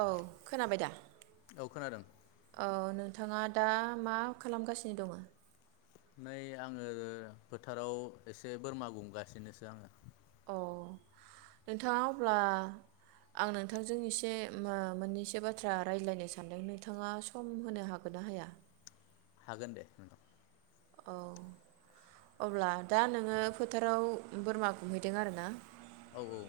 औ खोनाबाय दा? औ खोनादों। थाङा दा मा खालामगासिनो दङो? नै आङो फोथाराव एसे बोरमा गुमगासिनोसो आङो। अ' नोंथाङा अब्ला आं नोंथांजों एसे ओ मोननैसो बाथ्रा रायज्लायनो सानदों नोंथाङा सम होनो हागोन ना हाया? हागोन दे। औ अब्ला दा नोङो फोथाराव बोरमा गुमहैदों आरो ना? औ औ।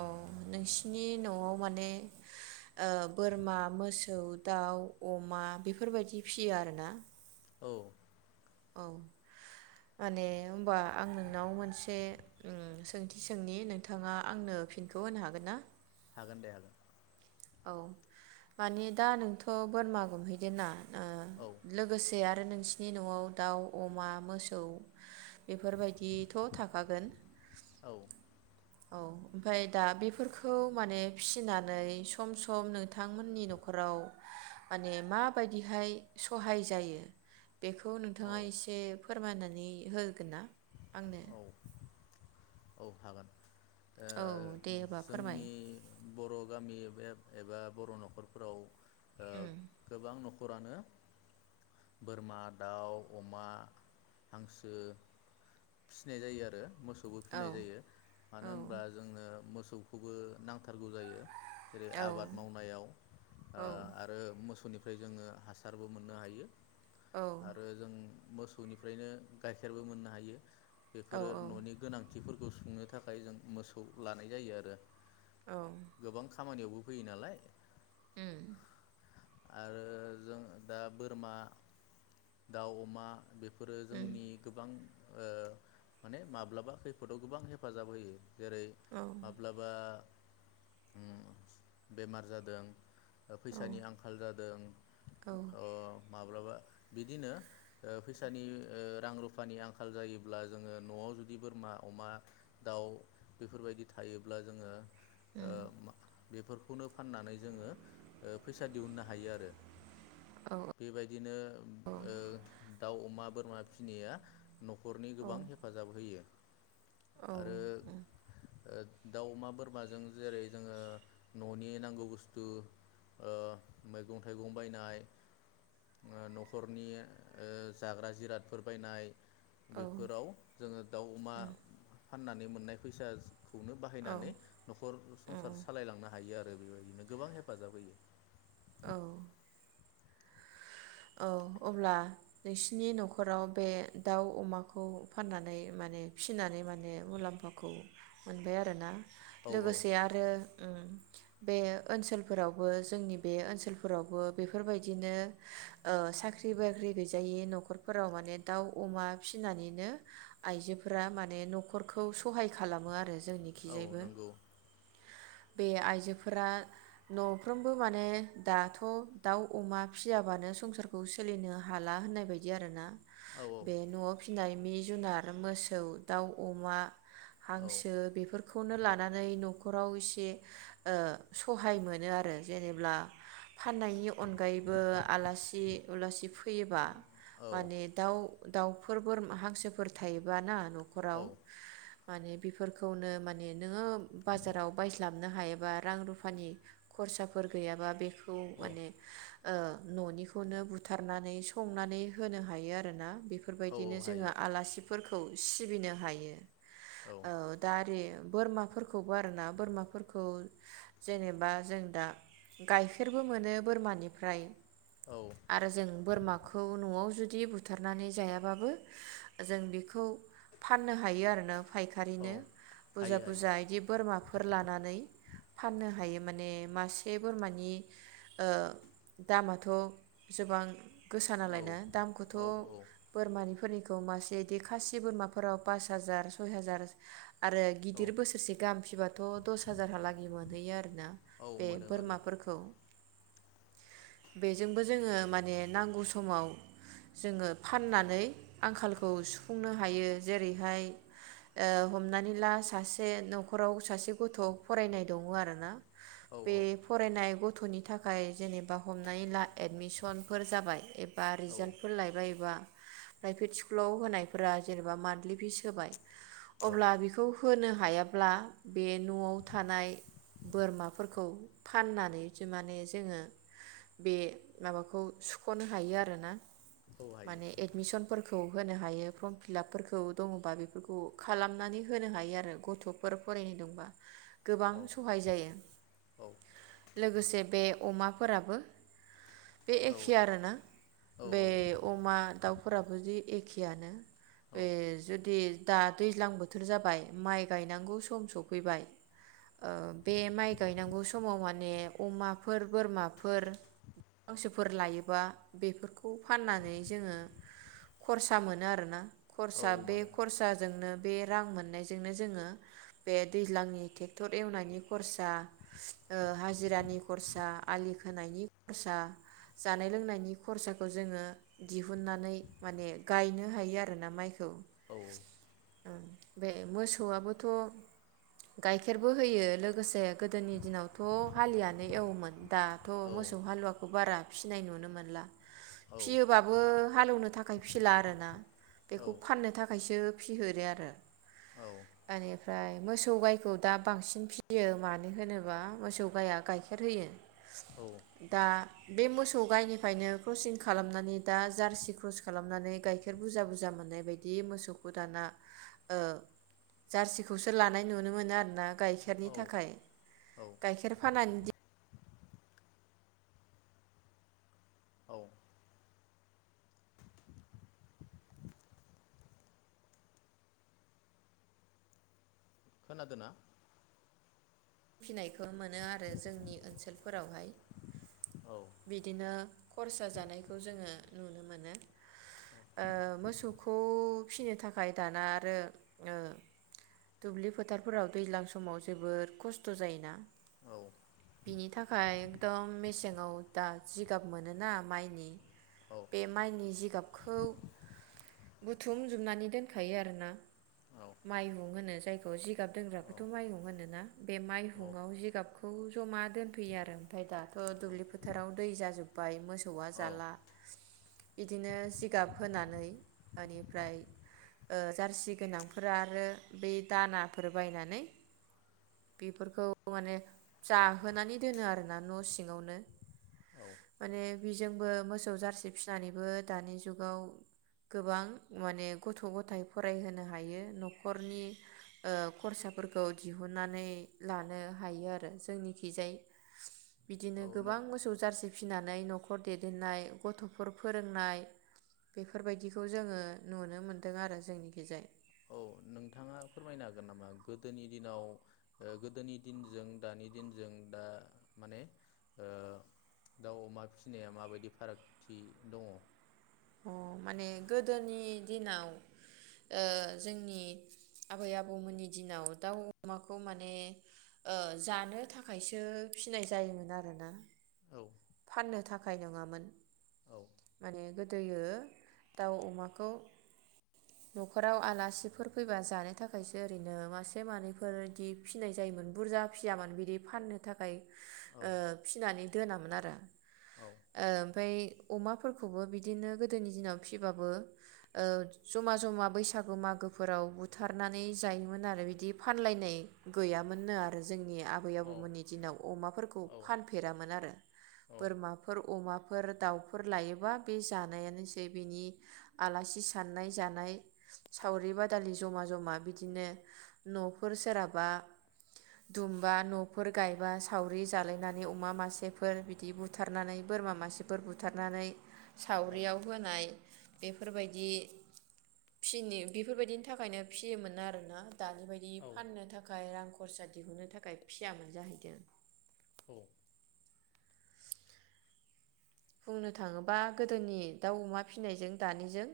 अ' नोंसिनि न'आव माने ओ बोरमा, मोसौ, दाउ, अमा बेफोरबायदि फिसियो आरोना? औ। औ माने होनबा आं नोंनाव मोनसे उम सोंथि सोंनि नोंथाङा आंनो फिनखौ होनो हागोन ना? हागोन दे हागोन। औ माने दा नोंथ' बोरमा गुमहैदों ना? औ ओ लोगोसे आ रो नोंसिनि न'आव दाउ, अमा, मोसौ बेफोरबायदिथ' थाखागोन? औ। औ ओमफाय दा बेफोरखौ माने फिसिनानै सम सम नोंथांमोननि न'खराव माने माबादिहाय सहाय जायो? बेखौ औ नोंथाङा एसे फोर फोरमायनानै होगोन ना आंनो? औ औ हागोन। ओ औ दे होबा फोरमाय। जोंनि बर' गामि एब एबा बर' नखरफोराव ओ उम गोबां नखरानो बोरमा, दाउ, अमा, हांसो फिसिनाय जायो आरो मोसौबो फिनाय औ जायो मानो औ होनबा जोंनो मोस सौखौबो नांथारगौ जायो। जेरै औ आबाद मावनायाव औ ओ आरो मोसौनि फ्राय जोङो हासारबो मोननो हायो। औ आरो जों मोसौनिफ्रायनो गाइखेरबो मोननो हायो। औ बेफोरो न'नि गोनां फोरखौ सुंनो थाखाय जों मोसौ लानाय जायो आरो। औ गोबां खामानियावबो फैयो नालाय उम आरो जों दा बोरमा दाउ अमा बे फोरो उम जोंनि गोबां ओ माने माब्लाबा बे खैफोदआव गोबां हेफाजाब होयो जेरै औ - माब्लाबा उम बेमार जादों औ फैसानि आंखाल जादों उम माब्लाबा बिदिनो ओ फैसानि ओ रां रुफानि आंखाल जायोब्ला जोङो न'आव जुदि बोरमा अमा दाउ बेफोरबायदि थायोब्ला जोंङो ओ मा बेफोरखौनो फाननानै जोंङो ओ फैसा दिहुननो हायो आरो औ बेबायदिनो ओ दाउ अमा बोरमा फिनाया न'खरनि औ गोबां हेफाजाब होयो। औ आरो ओ दाउ अमा बोरमाजों जेरै जोङो न'नि नांगौ बुस्थु ओ मैगं थाइगं बायनाय न'खरनि ओ जाग्रा जिरादफोर बायनाय बेफोराव जोंङो दाउ अमा फाननानै मोननाय फैसा खौनो औ बाहायनानै नखर संसार सालायलांनो हायो आरो आरो बेबायदिनो गोबां हेफाजाब होयो औ औ अब्ला नोंसिनि नखराव बे दाउ अमाखौ फाननानै माने फिनानै माने मुलाम्फाखौ मोनबाय आरोना। औ औ लोगोसे आरो बे ओनसोलफोरावबो जोंनि बे ओनसोलफोरावबो बेफोरबायदिनो ओ साख्रि बाख्रि गैजायि नखरफोराव माने दाउ अमा फिसिनानैनो आइजोफोरा माने न'खरखौ सहाय खालामो आरो जोंनि औ खिजायबो नंगौ बे आइजोफोरा नफ्रोमबो माने दाथ दाउ अमा फियाबानो संसारखौ सोलिनो हाला होननाय बायदि आरो ना औ बे न'आव फिनाय मि जुनार मोसौ दाउ अमा हांसो बेफोरखौनो लानानै न'खराव एसे सहाय मोनो आरो जेनेा फाननायनि अनगायैबो आला उलासि फैयोबा औ माने दाउ दाउफोर बोरमा हांसोफोर थायोब ना न खराव औ माने बेफोरखौनो माने नोंङो बाजाराव बायस्लाबनो हायाबा रां रुफानि खरसाफोर गैयाबा बे खौ औ माने ओ न'निख खौनो बुथारनानै संनानै होनो हायो आरोना बे औ फोरबायदिनो जोङो हायो आलासिफोरखौ सिबिनो हायो। औ दा आरि बोरमाफोरखौबो आरोना बोरमाफोरखौ जेनेबा जों दा गाइखेरबो मोनो बोरमानिफ्राय औ। आरो जों बोरमाखौ न'आव जुदि बुथारनानै जायाबाबो जों बेखौ फाननो हायो आरोना औ फायखारिनो बुरजा हायो हायो बुरजा इदि बोरमाफ फोर लानानै फाननो हायो माने मासे बोरमानि ओ दामाथ' जोबां गोसा औ नालायनो दामखौथ' औ बोरमानि फोरनिखौ मासे इदि खासि बोरमाफोराव पास हाजार सय हाजार आरो औ गिदिर बोसोरसे गाहाम फिबाथ' दस हाजारहालागि मोनहैयो आरो ना औ बे मोनो मोनो बोरमाफोरखौ। बेजोंबो ज जोङो माने नांगौ समाव जोङो फाननानै आंखालखौ सुफुंनो हायो। जेरैहाय ओ हमनानै ला सासे न'खराव सासे गथ' फरायनाय दङ आरोना औ बे फरायनाय गथ गथ'नि थाखाय जेनेबा हमनानै ला एडमिसनफोर जाबाय एबा औ रिजाल्टफोर लायबाय बा प्राइभेट स्कुलाव होनायफोरा जेनेबा मान्टलि फिस होबाय औ अब्ला बेखौ होनो हायाब्ला बे न'आव थानाय बोरमाफोरखौ फाननानै जो माने जोङो बे माबाखौ सुख'नो हायो आरोना। हायो माने एदमिसनफोर खौ होनो हायो फर्म फिलापफोरखौ दङबा बेफोरखौ खालामनानै होनो हायो आरो गथ'फोर फरायनाय दंबा। गोबां औ सहाय जायो औ लोगोसे बे अमाफोराबो बे औ एखे आरोना औ बे अमा, दाउ फोराबोदि एखेआनो। औ बे जुदि दा दैज्लां बोथोर जाबाय माइ गायनांगौ सम सफैबाय ओ बे माइ गायनांगौ समाव माने अमाफोर बोरमाफोर हांसोफोर लायोबा बेफोरखौ फाननानै जोङो खरसा मोनो आरोना। औ खरसा बे मोनो औ खरसाजोंनो बे रां मोननायजोंनो जोङो बे दैज्लांनि टेक्टर एवनायनि खरसा, ओ हाजिरानि खरसा, आलि खोनायनि खरसा जानाय लोंनायनि खरसाखौ जोङो दिहुननानै माने गायनो हायो आरोना माइखौ। औ। ओं बे मोसौआबोथ' गाइखेरबो होयो लोगोसे गोदोनि दिनावथ' हालियानो एवोमोन। दाथ' मोस हालुवाखौ बारा फिसिनाय नुनो मोनला फियोबाबो हालेवनो था खाय फिला आरोना औ बेखौ फाननो थाखायसो फिहोरो आरो आ फ्राय मोसौ गाइखौ दा बांसिन फियो मानो होनोबा मोसौ गाइआ गाइखेर होयो। औ दा बे मोसौ गायनिफ्रायनो क्रसिं खालामनानै दा जार्सि क्रस खालामनानै गाइखेर बुरजा बुरजा मोननाय बायदि मोसौखौ दाना ओ जार्सिखौसो लानाय नुनो मोनो आरोना गाइखेरनि थाखाय औ गाइखेर फानानानैदि औ खोनादोंना? फिनायखौ मोनो आरो जोंनि ओनसोलफोरावहाय औ बिदिनो खरसा जानायखौ जोङो नुनो मोनो औ ओ मोसौखौ फिनो थाखाय दाना आरो दुब्लि फोथारफोराव दैज्लां समाव जोबोर खस्थ' थ' जायोना औ बिनि थाखाय एकदम मेसेङाव दा जिगाब मोनोना माइनि औ बे माइनि जिगाब खौ बुथुम जोबनानै दोनखायो आरोना माइहुं होनो जायखौ जिगाब औ दोनग्राखौथ' माइहुं होनो ना बे माइहुङाव जिगाबखौ जमा दोनफैयो आरो ओमफाय दाथ' दुब्लि फोथाराव दै जाजोबबाय मोसौ सौआ जाला बिदिनो जिगाब होनानै इनिफ्राय ओ जार्सि गोनांफोरा आरो बे दानाफोर बायनानै बेफोरखौ माने जाहोनानै दोनो आरोना न' सिङावनो माने बिजोंबो मोसौ जारसि फिनानैबो दानि जुगाव गोबां माने गथ' गथाय फरायहोनो हायो न'खरनि ओ खरसाफोरखौ दिहुननानै लानो हायो आरो जोंनिखिजाय बिदिनो औ गोबां नों मोसौ जारसि फिनानै न'खर दैदेननाय गथ'फोर फोरोंनाय बेफोरबायदिखौ जोङो नुनो मोन्दों आरो जोंनिखैजाय औ नोंथाङा फोरमायनो हागोन नामा गोदोनि दिनाव ओ गोदोनि दिनजों दानि दिनजों दा माने ओ दाउ अमा फिसिनाया माबायदि फारागथि दङ अ माने गोदोनि दिनाव ओ जोंनि आबै आबौमोननि दिनाव दाउ अमाखौ माने ओ जानो थाखायसो फिनाय जायोमोन आरोना औ फाननो थाखाय नङामोन औ माने गो दोयो दाउ अमाखौ न'खराव आलासिफोर फैबा जानो थाखायसो ओरैनो मासे मानैफोरदि फिनाय जायोमोन बुरजा फियामोन बिदि फाननो थाखाय औ ओ फिनानै दोनामोन आरो औ ओमफाय अमाफोरखौबो बिदिनो गोदोनि दिनाव फिबाबो ओ जमा जमा बैसागु मागोफोराव बुथारनानै जायोमोन आरो बिदि फानलायनाय गैयामोननो आरो जोंनिया आबै औ आबौमोननि दिनाव अमाफोरखौ औ फानफेरामोन आरो बोरमाफोर अमा फोर दाउफोर लायोबा बे जानायानोसै बिनि आलासि साननाय जानाय सावरि बादालि जमा जमा बिदिनो न'फोर सोरहाबा दुमबा न'फोर गायबा सावरि जालायनानै अमा मासेफोर बिदि बु बुथारनानै बोरमा मासेफोर बुथारनानै सावरियाव होनाय बेफोरबायदि फिनि बेफोरबायदिनि थाखायनो फियोमोन आरोना दानि बायदि औ फाननो थाखाय रां खरसा दिहुननो थाखाय फियामोन जाहैदों अ बुंनो थाङोबा गोदोनि दाउ अमा फिसिनायजों दानिजों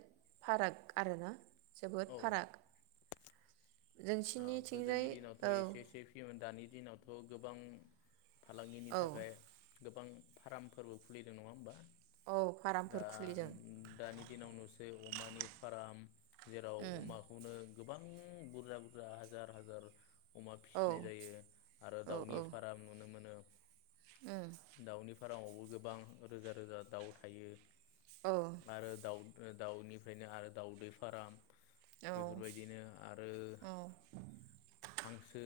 फाराग आरो ना जोबोद फाराग ओ गोदोनि जोंसिनिथिंजाय दिनावथ औ एसे एसे फियोमोन दानि दिनावथ थ गोबां फालांगिनि औ थाखाय गोबां फार्मफोरबो खुलिदों नङा होमबा? औ दा फार्मफोर खुलिदों दानि दिनाव नुसै अमानि फार्म जेराव उम अमाखौनो गोबां बुरजा बुर हाजार हाजार अमा औ फिसिनाय जायो आरो औ दाउनि औ फारम नुनो मोनो उम दाउनि फारामावबो गोबां रोजा रोजा दाउ थायो औ आरो दाउ दाउनिफ्रायनो आरो दाउदै फार्म औ बेफोरबायदिनो आरो औ हांसो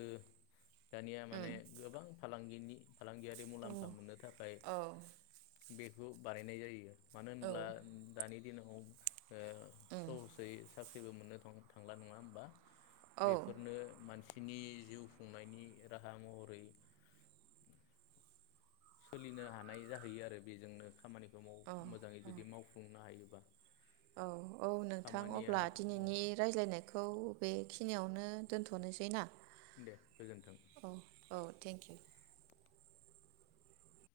दानिया माने उम गोबां फालांगिनि फालांगियारि मुलाम्फा मोननो थाखाय औ बे बेखौ बानायनाय जायो मानो औ होनब्ला दानि दिनाव ओ उम सहसै साख्रि जेबो मोननो थांला नङा होमबा औ बेफोरनो मानसि नि जिउ खुंनायनि राहा महरै सोलिनो हानाय जाहैयो आरो बेजोंनो खामानिखौ माव मोजाङै जुदि मावफुंनो हायो औ औ नोंथां अब्ला औ दिनैनि रायज्लायनायखौ बे बेखिनियावनो दोनथ'नोसै ना दे गोजोन्थों। औ औ थेंकिउ